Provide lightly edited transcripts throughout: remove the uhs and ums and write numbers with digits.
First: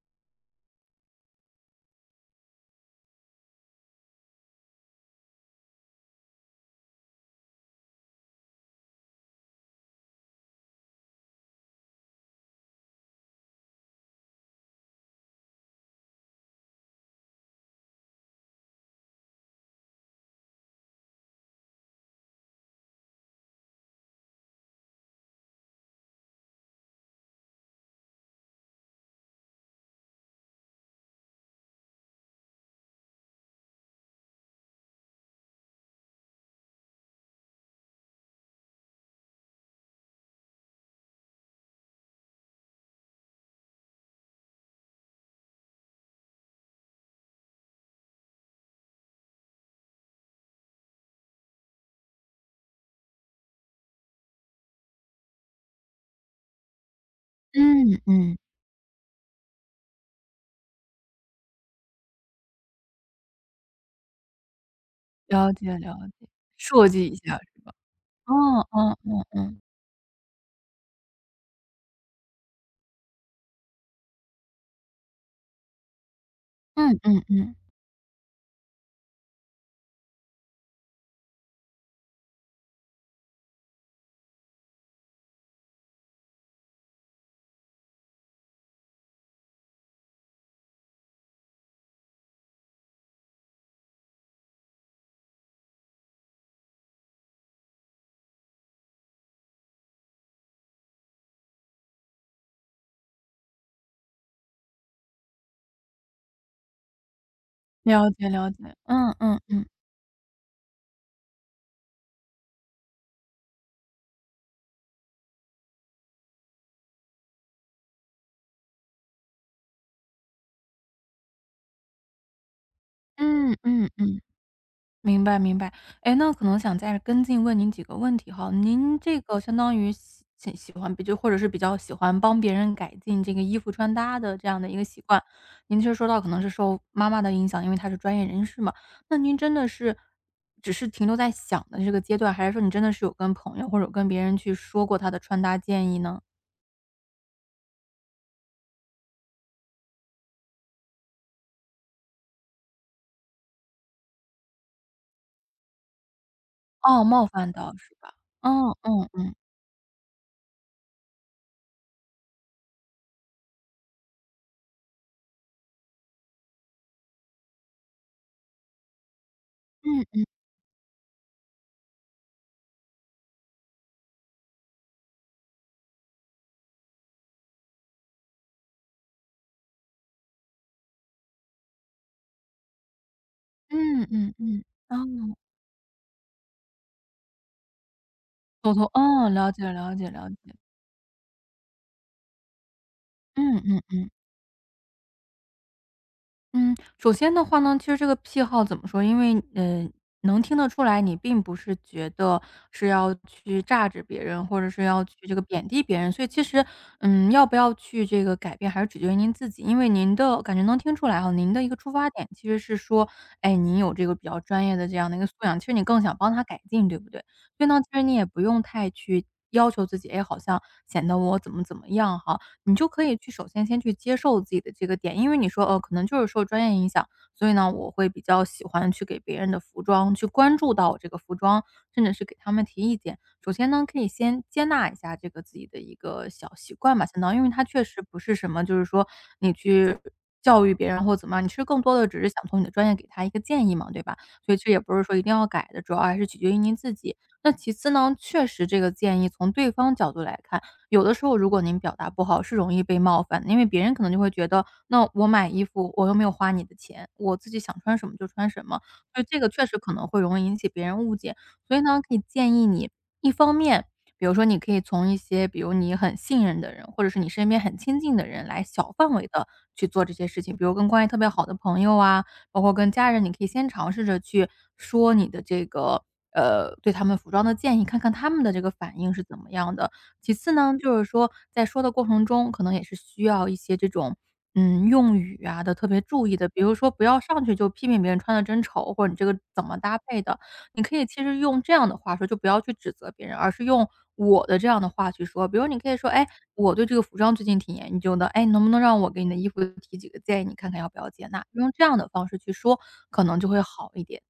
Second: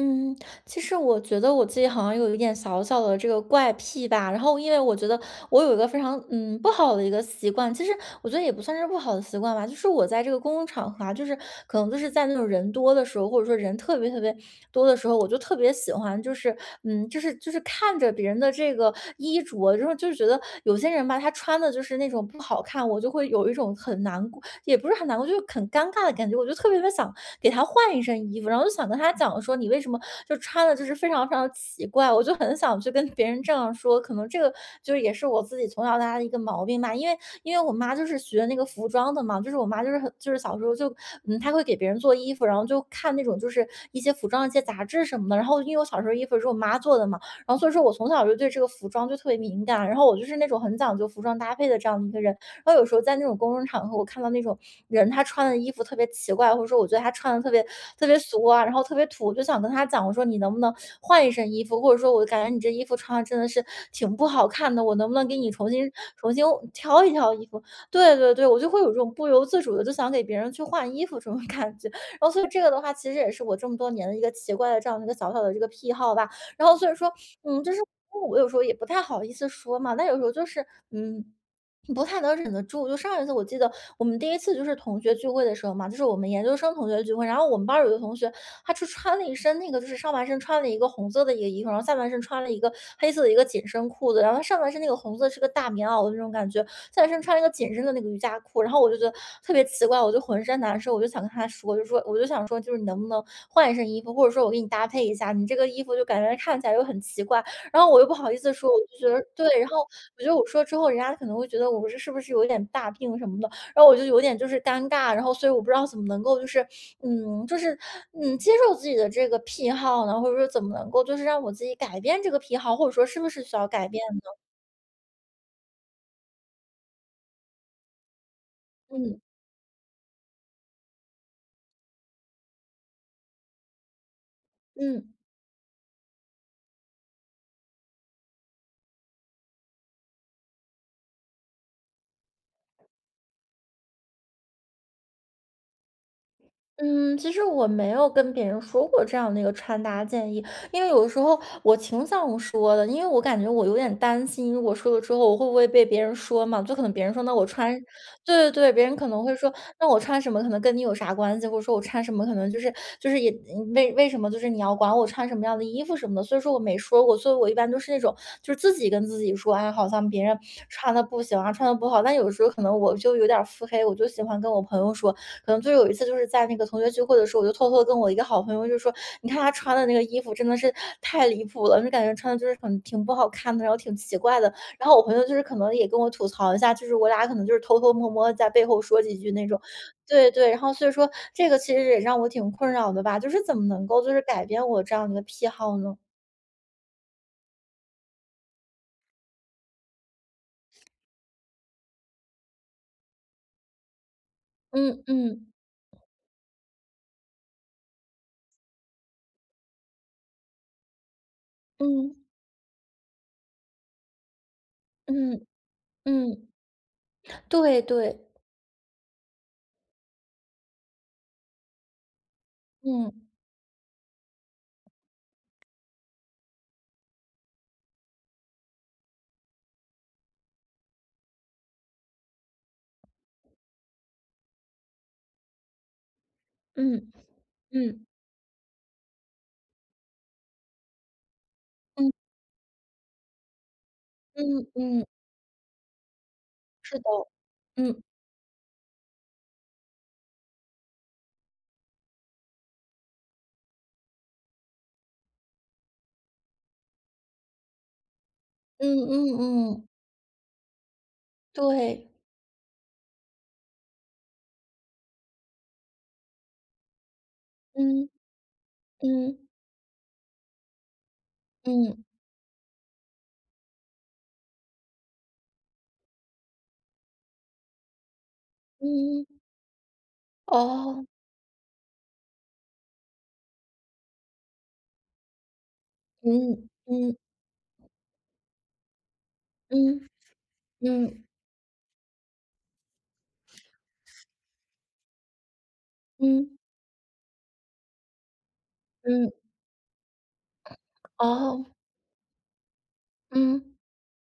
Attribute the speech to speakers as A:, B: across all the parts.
A: 嗯，其实我觉得我自己好像有一点小小的这个怪癖吧，然后因为我觉得我有一个非常不好的一个习惯，其实我觉得也不算是不好的习惯吧，就是我在这个公共场合啊，就是可能就是在那种人多的时候，或者说人特别特别多的时候，我就特别喜欢就是看着别人的这个衣着，然后就是觉得有些人吧，他穿的就是那种不好看，我就会有一种很难过，也不是很难过，就是很尴尬的感觉，我就特别特别想给他换一身衣服，然后就想跟他讲说你为什么。就穿的就是非常非常奇怪，我就很想去跟别人这样说，可能这个就是也是我自己从小到大的一个毛病吧，因为我妈就是学那个服装的嘛，就是我妈就是很就是小时候就她会给别人做衣服，然后就看那种就是一些服装的一些杂志什么的，然后因为我小时候衣服是我妈做的嘛，然后所以说我从小就对这个服装就特别敏感，然后我就是那种很讲究服装搭配的这样的一个人，然后有时候在那种公众场合，我看到那种人他穿的衣服特别奇怪，或者说我觉得他穿的特别
B: 嗯
A: 特别
B: 嗯，
A: 俗啊，然后特别土，我就想跟他讲，我说你能不能换一身衣服，或者说我感觉你这衣服穿的真的是挺不好看的，我能不能给
B: 了
A: 你重
B: 解
A: 新
B: 了解，
A: 重新
B: 设
A: 挑
B: 计
A: 一
B: 一
A: 挑
B: 下，
A: 衣服？对对对，我
B: 嗯
A: 就会有这
B: 嗯
A: 种
B: 嗯
A: 不由
B: 嗯，
A: 自主的就想给别人去换衣服这种 感觉。然后所以这个的话，其实也是我这么多年的一个奇怪的这样的一个小小的这个癖好吧。然后
B: 嗯
A: 所以说，
B: 嗯嗯，
A: 嗯，就是我有时候也不太好意思说嘛，但有时候嗯。不太能忍得住，就上一次我记得我们第一次就是同学聚会的时候嘛，就是我们研究生同学聚会，然后我们班儿有一个同学，他就穿了一身那个，就是上半身穿了一个红色的一个衣服，然后下半身穿了一个黑色的一个紧身裤子，然后他上半身那个红色是个大棉袄的那种感觉，下半身穿了一个紧身的那个瑜伽裤，然后我就觉得特别奇怪，我就浑身难受，我就想跟他说，就说我就想说，就是你能不能换一身衣服，或者说我给你搭配一下，你这个衣服就感觉看起来又很奇怪，然后我又
B: 了
A: 不
B: 解
A: 好意
B: 了
A: 思
B: 解，
A: 说，我就觉
B: 嗯
A: 得
B: 嗯
A: 对，
B: 嗯，
A: 然后我觉得我说之后，人家可能会觉得我这是不是有点大病什么的，然后我就有点就是尴尬，然后所以我不知道怎么能够就是，嗯，就是接受自己的这个癖好呢，或者说怎么能够就是让我自己改变这个癖好，或者说是不是
B: 嗯
A: 需要
B: 嗯
A: 改变
B: 嗯。
A: 呢？
B: 明白明白。哎，那可能想再跟进问您几个问题哈。您
A: 嗯
B: 这个相当于喜欢或者是比较喜欢帮别人改进这个衣服穿搭的这样的一个习
A: 嗯。
B: 惯，您其实说到可能是受妈妈的影响，因为她是专业人士嘛。那您真的是只是停留在想的这个阶段，还是说你真的是有跟朋友或者跟别人去说过她的穿搭建议呢？
A: 嗯，其实我没有跟别人说过这样的一个穿搭建议，因为有的时候我挺想说的，因为我感觉我有点担心，我说了之后，我会不会被别人说嘛？就可能别
B: 哦，
A: 人
B: 冒
A: 说，那我
B: 犯到
A: 穿，
B: 是吧？
A: 对对
B: 嗯
A: 对，别人
B: 嗯
A: 可能
B: 嗯。
A: 会说，那我穿什么可能跟你有啥关系，或者说我穿什么可能就是为什么就是你要管我穿什么样的衣服什么的，所以说我没说过，所以我一般都是那种就是自己跟自己说，哎，好像别
B: 嗯
A: 人穿的不行啊，穿的不好，但有时候可能我就有点儿腹黑，我就喜欢跟我朋友说，可能就有一次就是在那个同学聚会的时候，我就偷偷地跟我一个好朋友就说："你看他穿的那个衣服真的是太离谱了，就感觉穿的就是很挺不好看的，然后挺
B: 嗯嗯
A: 奇
B: 嗯嗯
A: 怪的。"
B: 嗯
A: 然后我朋友
B: 嗯
A: 就
B: 哦，
A: 是可能也跟我吐槽一下，就是我俩可能就是偷偷摸摸地在背
B: 沟
A: 后
B: 通
A: 说几
B: 哦，
A: 句那
B: 了
A: 种。
B: 解了解了
A: 对对，
B: 解。
A: 然后所以说这个其实也让我挺困扰的吧，就是怎么
B: 嗯
A: 能
B: 嗯。
A: 够就是改变我这样的一个癖好呢？
B: 嗯，首先的话呢，其实这个癖好怎么说，因为，能听得出来，你并不是觉得是要去榨制别人，或者是
A: 嗯
B: 要去这个
A: 嗯
B: 贬低别人，所以其实，嗯，要不要去这个改变，还是取决于您自己。因为您的感觉能听出来哈，您的一个出发
A: 嗯
B: 点其实是说，哎，您有这个比较专业的这样的一个素
A: 嗯
B: 养，其实你更想帮他
A: 嗯，
B: 改进，对不对？所以呢，
A: 对
B: 其实你
A: 对，
B: 也不用太去要求自己，哎，好像显得我怎么怎么样哈。你就可
A: 嗯
B: 以去首先先去接受自己的这个点，因为你说，哦，可能就是受专业影响，所以呢，我会比较喜欢去给别人的服装去关注到我这个服装，甚至是给他们提意见。首先呢，可以先接纳一下这个自己的一个小习惯吧，
A: 嗯
B: 相当于因为他确实
A: 嗯
B: 不是什么，就是说你去教育别人或怎么样，你其实更多的
A: 嗯
B: 只是想从你的专业给他一个建议嘛，对吧？所以
A: 嗯
B: 这也不是
A: 嗯，
B: 说一定要改的，主要还是取决于您自
A: 是的，
B: 己。那其次
A: 嗯。
B: 呢，确实这个建议从对方角度来看。有的时候如果您表达不好，是容易被冒犯的，因为别人可能就会觉得，那我买衣服我又没有花你的钱，我自己想穿什么就穿什么，
A: 嗯
B: 所以这个确
A: 嗯
B: 实
A: 嗯，
B: 可能会容易引起别人误解。所以呢，
A: 对，
B: 可以建议你，一方面，比如说你可以从一些比如你很信任的人，或者是你身边很亲
A: 嗯
B: 近的人来小范围
A: 嗯
B: 的去做这些事情，比如跟关系特别好的朋友
A: 嗯
B: 啊，包括跟家人，你可以先尝试着去说你的这个，对他们服装的建议，看看他们的这个反应是
A: 嗯，
B: 怎么样的。其次呢，就是
A: 哦，
B: 说在说的过程中，可能也是需要一些这种，嗯，用语啊的特别注意的。比
A: 嗯
B: 如说不
A: 嗯
B: 要上去就批评别人穿的真丑，或者你这个怎么搭
A: 嗯
B: 配的。你可以其
A: 嗯
B: 实用这样的话说，就不要去指责别人，而是用我的这样的话去说。比如你可以说：“哎，
A: 嗯
B: 我对这个服装最近挺研究的，哎，能不能让我给你
A: 嗯，
B: 的衣服提几个建议，你看看要不要接纳？”
A: 哦，
B: 用这样的方式去说，可能就会
A: 嗯。
B: 好一点。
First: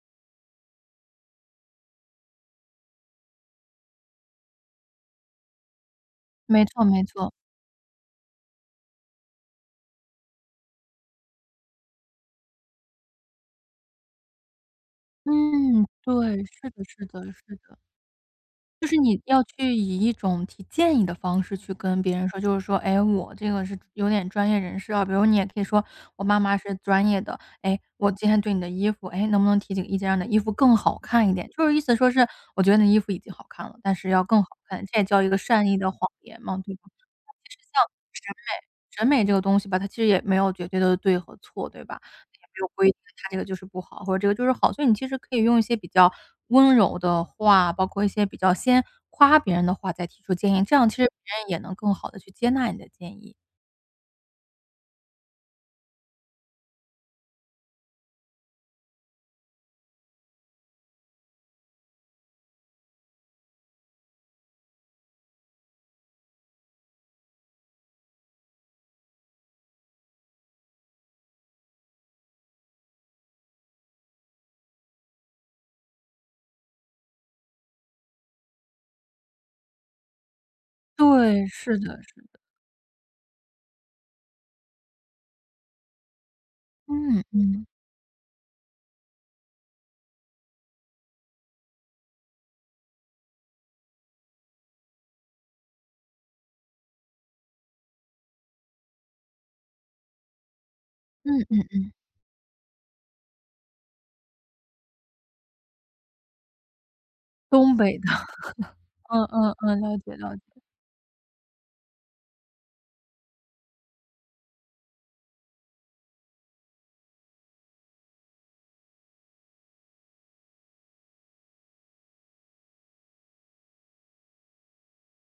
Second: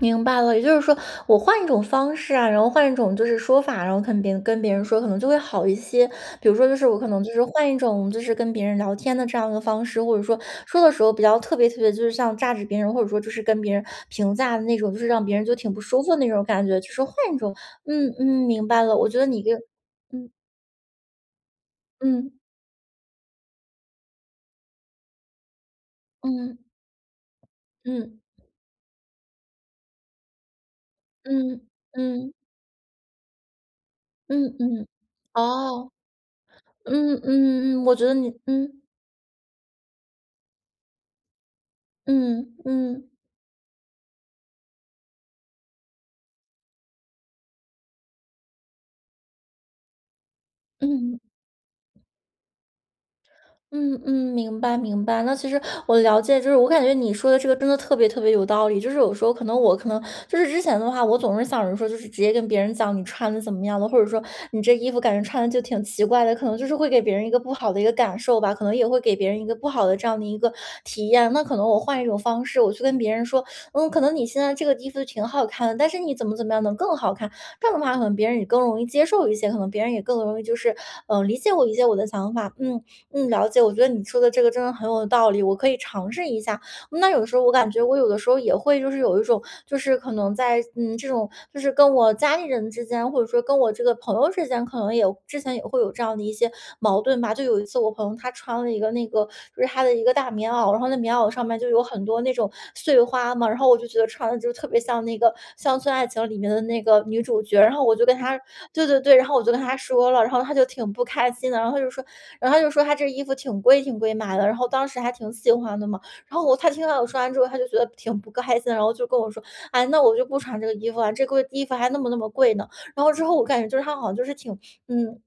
A: 明白了，也就是说，我换一种方式啊，然后换一种就是说法，然后跟别人说，可能就会好一些。比如
B: 没
A: 说，就
B: 错
A: 是我
B: 没
A: 可能就
B: 错。
A: 是换一种，就是跟别人聊天的这样一个方式，或者说说的时候比较特别特别，就是像榨汁别人，或者说就是跟别人评价的那种，就是让别人就挺不
B: 嗯，
A: 舒服的那种
B: 对，
A: 感
B: 是
A: 觉，
B: 的
A: 就是
B: 是
A: 换
B: 的
A: 一种。
B: 是的。
A: 嗯嗯，明白
B: 就是
A: 了。我觉
B: 你
A: 得
B: 要
A: 你跟
B: 去以一
A: 嗯
B: 种提建议的方式去跟别人
A: 嗯
B: 说，就是说，哎，我这个是有点专业人士啊，比如你也可以说，我妈妈
A: 嗯
B: 是专业的，哎，我
A: 嗯
B: 今天对你的衣服，哎，能不能提几个意见，让你的衣服更好看一点？
A: 嗯
B: 就是意思说是，
A: 嗯
B: 我觉得你的衣服已经好看了，但是要更好
A: 嗯
B: 看，
A: 嗯，
B: 这也叫一个善意的
A: 哦，
B: 谎言嘛，对吧？
A: 嗯
B: 其实
A: 嗯
B: 像
A: 嗯，我觉得你嗯
B: 审美这个东西吧，它其实也没有绝对的对和错，对吧？也没
A: 嗯
B: 有规定
A: 嗯
B: 它这个就是不好，或者这个就是好。所以你其实可以用一些比较温柔的话，包括一些比较先夸别人的话，再提出建议，这样其实
A: 嗯。
B: 别人也能更好的去接纳你的建议。
A: 嗯嗯，明白明白。那其实我了解，就是我感觉你说的这个真的特别特别有道理。就是有时候可能我就是之前的话，我总是想着说，就是直接跟别人讲你穿的怎么样的，或者说你这衣服感觉穿的就挺奇怪的，可能就是会给别人一个不好的一个感受吧，可能也会给别人一个不好的这样的一个体验。那可能我换一种方式，我去跟别人说，可能你现在这个衣服挺好看的，但是你怎么怎么样能更好看？这样的话，可能别人也更容易接受一些，可能别人也更容易就是理
B: 对，
A: 解我一
B: 是
A: 些我
B: 的，
A: 的
B: 是
A: 想
B: 的。
A: 法。嗯，嗯，了解。我觉得你说的这个真的很有道理，我可以尝试一下。嗯那
B: 嗯
A: 有时候我
B: 嗯，
A: 感觉我有的时候也会就是有一种，就是可能在这种就是跟我家里人之间，或者说跟我这个朋友之间，可能也有之前也会有这样的一些矛盾吧。就有一次我朋友他穿了一个那个就是他的一个大棉袄，然后那棉袄
B: 嗯
A: 上面就有
B: 嗯。
A: 很多那种碎花嘛，然后我就觉得穿的就特别像那个《乡村爱情》里面的那个女主角，然
B: 东
A: 后我
B: 北
A: 就
B: 的，
A: 跟他，对对对，
B: 嗯
A: 然后我就
B: 嗯
A: 跟他
B: 嗯，了
A: 说
B: 解
A: 了，然
B: 了
A: 后他
B: 解。
A: 就挺不开心的，然后他就说他这衣服挺贵挺贵买的，然后当时还挺喜欢的嘛。然后他听到我说完之后，他就觉得挺不开心，然后就跟我说："哎，那我就不穿这个衣服了，这个衣服还那么那么贵呢。"然后之后我感觉就是他好像就是挺嗯，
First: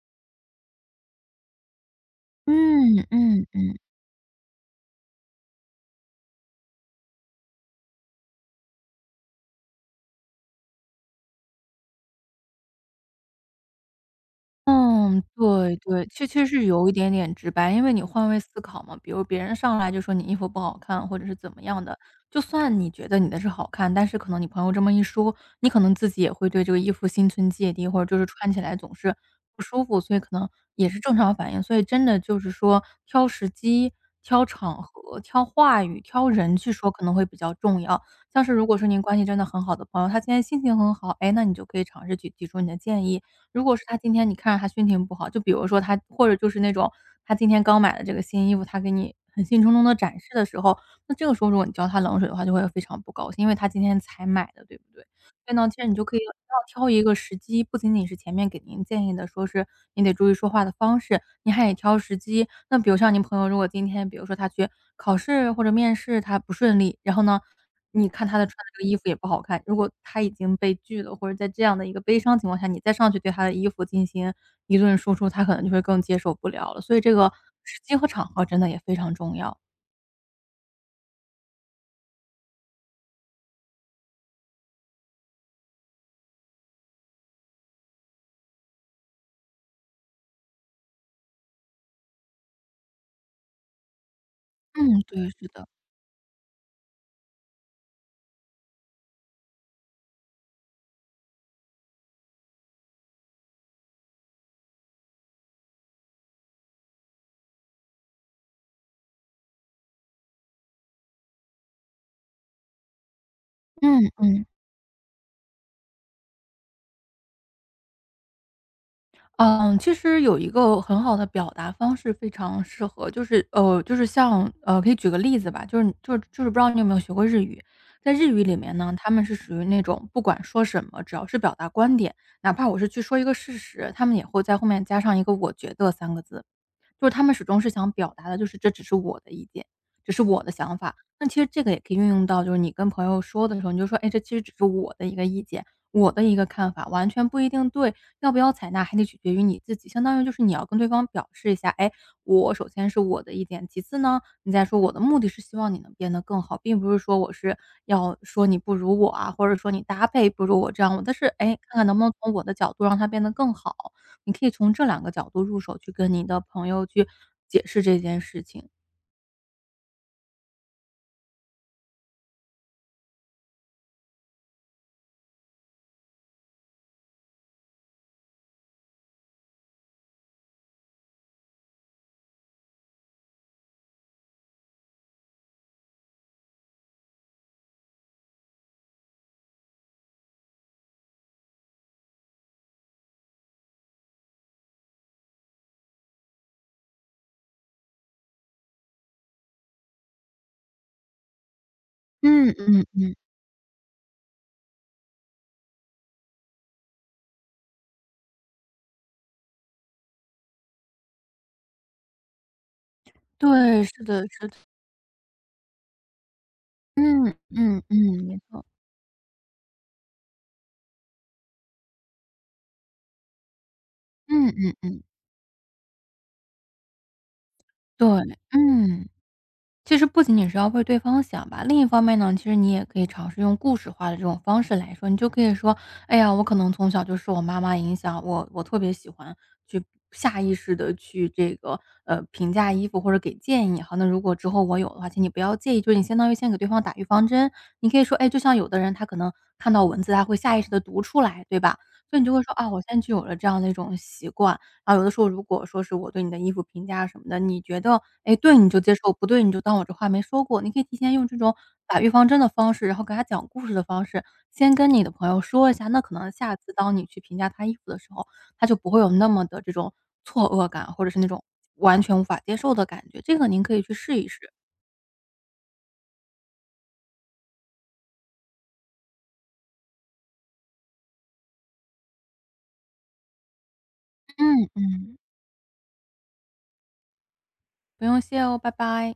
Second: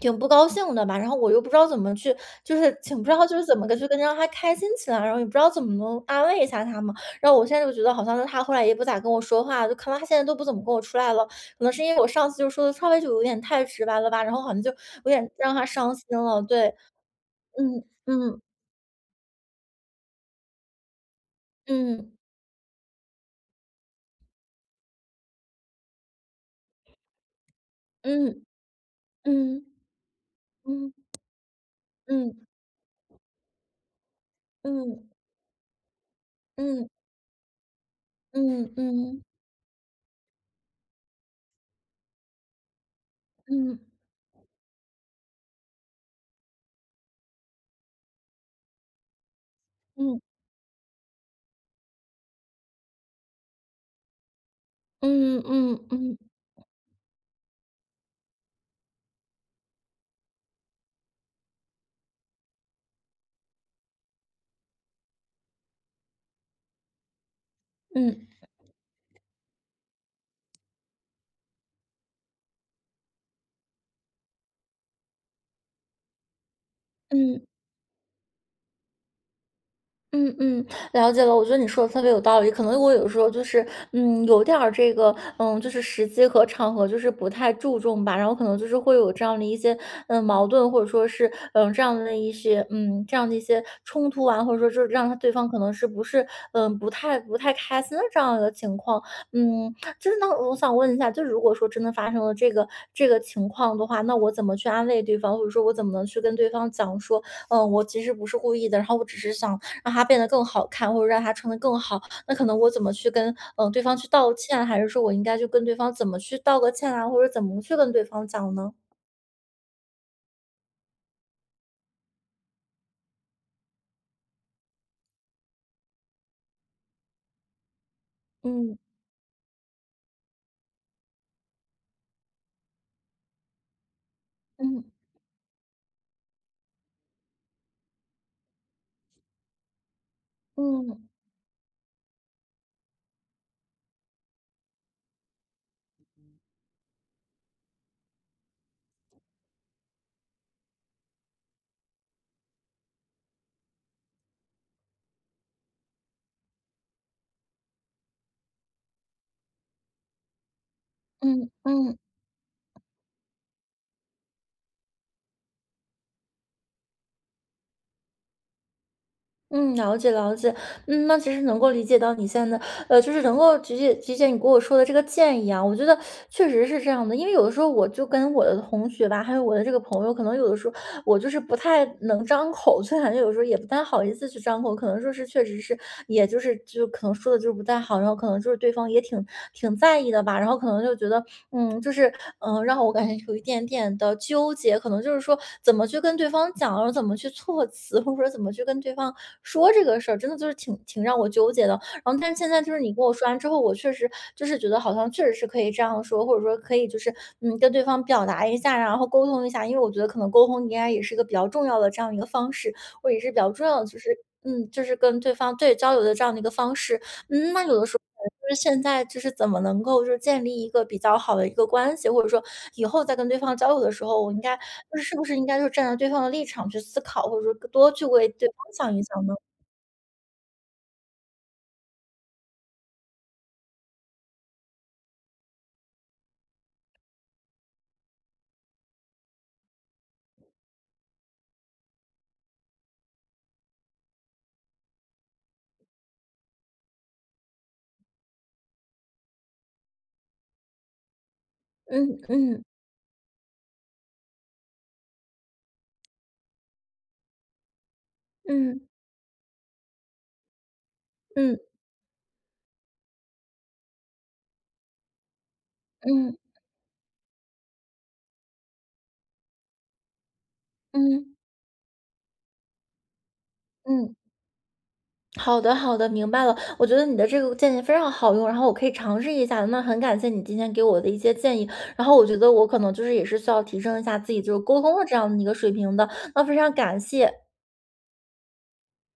A: 挺不高兴的吧，然后我又不知道怎么去就是挺
B: 嗯
A: 不知道就是
B: 嗯
A: 怎么个
B: 嗯。
A: 去跟让他开心起来，然后也不知道怎么能安慰一下他嘛。然后我现在就觉得好像是他后来也不咋跟我说话，就可能他现在都不怎么跟我出来了，可能是因为我上次就说的稍微就有点太直白了吧，然后好像就有
B: 嗯，
A: 点让他
B: 对
A: 伤心
B: 对，确
A: 了，
B: 确实
A: 对。
B: 有一点点直白，因
A: 嗯
B: 为你换位
A: 嗯
B: 思考嘛，比如别人上来就说你衣服不好看，或者是怎么样的，
A: 嗯
B: 就算你觉得你的是好看，但是可能你朋友这么一说，你可能自己也会对这个衣服心存芥蒂，或者就是
A: 嗯
B: 穿起来总是不
A: 嗯
B: 舒服，所以可能也
A: 嗯
B: 是正常反应。所以真的
A: 嗯
B: 就是说，挑时机、挑场
A: 嗯
B: 合、挑话语、挑人去
A: 嗯嗯
B: 说可能会比较重要。像是如
A: 嗯
B: 果说您关
A: 嗯
B: 系真的很好的朋友，他今天心情很好，哎，那你就可以尝试去提出你的建议，如果
A: 嗯
B: 是他今天你看着他心情不好，就比如说他或者就是那种他今天刚买的这个新衣服，他给你很兴冲冲的
A: 嗯
B: 展示
A: 嗯
B: 的时候，那这个时候如果你浇他冷水的话，就会非常不高兴，因为他今天才买的，对不对？
A: 嗯
B: 对呢，
A: 嗯
B: 其实
A: 嗯
B: 你就可以
A: 嗯
B: 要挑一个时机，不仅仅是前面给您建议的，说是你得注意说话的方式，你还得挑时机。那比如像您朋友，如果今天比如说他去考试或者面试，他不顺利，然后呢，你看他
A: 嗯
B: 的穿的这个衣服也不好看，如果他已经被拒了，或者在这样的一个悲伤情况下，你再上去对他的衣服进行一顿输出，他可能就会更接受不了了。所以这个
A: 嗯。
B: 时机和场合真的也非常重要。
A: 嗯嗯，了解了。我觉得你说的特别有道理。可能我有时候就是，有点儿这个，就是时机和场合就是不太注重吧。然后可能就是会有这样的一些，矛盾，或者说是，这样的一些，这样的一些冲突啊，或者说就是
B: 嗯，
A: 让他
B: 对，
A: 对
B: 是
A: 方可
B: 的，
A: 能是不是，不太开心的这样一个情况。嗯，就是那我想问一下，就如果说真的发生了这个情况的话，那我怎么去安慰对方，或者说我怎么能去跟对方讲说，我其实不是故意的，然后我只是想让他变得更好看，或者让他穿得更好，那可能我怎么去跟，对方去
B: 嗯
A: 道
B: 嗯。
A: 歉，还是说我应该就跟对方怎么去道个歉啊，或者怎么去跟对方讲呢？
B: 嗯，其实有一个很好的表达方式非常适合，就是就是像可以举个例子吧，就是不知道你有没有学过日语，在日语里面
A: 嗯，
B: 呢，他们是属于那种不管说什么，只要是表达观点，哪怕我是去说一个事实，他们也会在后面
A: 嗯，
B: 加上一个“我觉得”三个字，就是他们始终是想表达的，就是这只是我的意见，只是我的想法。
A: 嗯，
B: 那其实这个也可以运用到，就是你跟朋友说的时候，你就说，哎，这其实只是我的一个意见，我的一个看法，完全不一定对。要不要采纳还得取决于你自己，相当于就是你要跟对方表示一下，哎，我首先是我的意见，其次呢，你再说我的目的是希望你能变得更好，并不是说我是要说你不如我啊，或者说你搭配不如我这样，我但是
A: 嗯，
B: 哎，看看能
A: 嗯。
B: 不能从我的角度让它变得更好，你可以从这两个角度入手去跟你的朋友去解释这件事情。
A: 嗯，了解了解。那其实能够理解到你现在的，就是能够理解你给我说的这个建议啊，我觉得确实是这样的。因为有的时候我就跟我的同学吧，还有我的这个朋友，可能有的时候我就是不太能张口，所以感觉有时候也不太好意思去张口，可能说是确实是，也就是就可能说的就是不太好，然后可能就是对方也挺在意的吧，然后可能就觉得就是，让我感觉有一点点的纠结，可能就是说怎么去跟对方讲，然后怎么去措辞，或者说怎么去跟对方说这个事儿，真的就是挺让我纠结的。然后，但是
B: 嗯
A: 现在就是
B: 嗯
A: 你跟我
B: 嗯，
A: 说完之后，我确实就是觉得好像确实是可以这样说，或者说可以就是跟对方表达一下，然后沟通一下，因为我觉得可能沟通应该也是一个比较重要的这样一个方式，或者也是比较重要
B: 对，
A: 的就
B: 是
A: 是。
B: 的，是的，
A: 嗯，就是跟对方对交流的这样的一个方式，
B: 嗯
A: 嗯，那有
B: 嗯
A: 的时
B: 嗯，
A: 候
B: 没
A: 就是
B: 错，
A: 现在就是怎么能够就是建立一个比较好的一个关系，或者说以后再跟对方交流的时候，我应
B: 嗯
A: 该
B: 嗯
A: 就
B: 嗯，
A: 是是不是应该就站在对方的立场去思考，或者说多去
B: 对，
A: 为对方想一
B: 嗯。
A: 想呢？
B: 其实不仅仅是要为对方想吧，另一方面呢，其实你也可以尝试用故事化的这种方式来说，你就可以说：“哎呀，我可能从小就受我妈妈影响，我特别喜欢去下意识的去这个，评价衣服或者给建议好，那如果之后我有的话，请你不要介意。”就是你相当于先给对方打预防针，你可以说：“哎，就像有的人他可能看到文字，他会下意识的读出来，对吧？”所
A: 嗯
B: 以你就会说：
A: 嗯
B: “啊，我现在就有了这样的一种习惯，啊，有的时候如果说是我对你的衣服评价什么的，你觉得，哎，对你就
A: 嗯
B: 接受，不对你就当我这话没说过。你可以提前用这种
A: 嗯
B: 打预防针的方式，然后给他讲故事的方式，先跟你的朋友说一下，那可能
A: 嗯
B: 下次当你去评价他衣服的时候，他就不会有那么的这种错愕感，或者是那
A: 嗯
B: 种完全无法接受的感觉。这个您可以去
A: 嗯，
B: 试一试。
A: 好的好的，明白了。我觉得你的这个建议非常好用，然后我可以尝试一下的那很感谢你今天给我的一些建议，然后我觉得我可能就是也是需要提升一下自己就是
B: 嗯，
A: 沟通的这
B: 嗯。
A: 样的一个水平的。那非常感谢。
B: 不用谢哦，拜拜。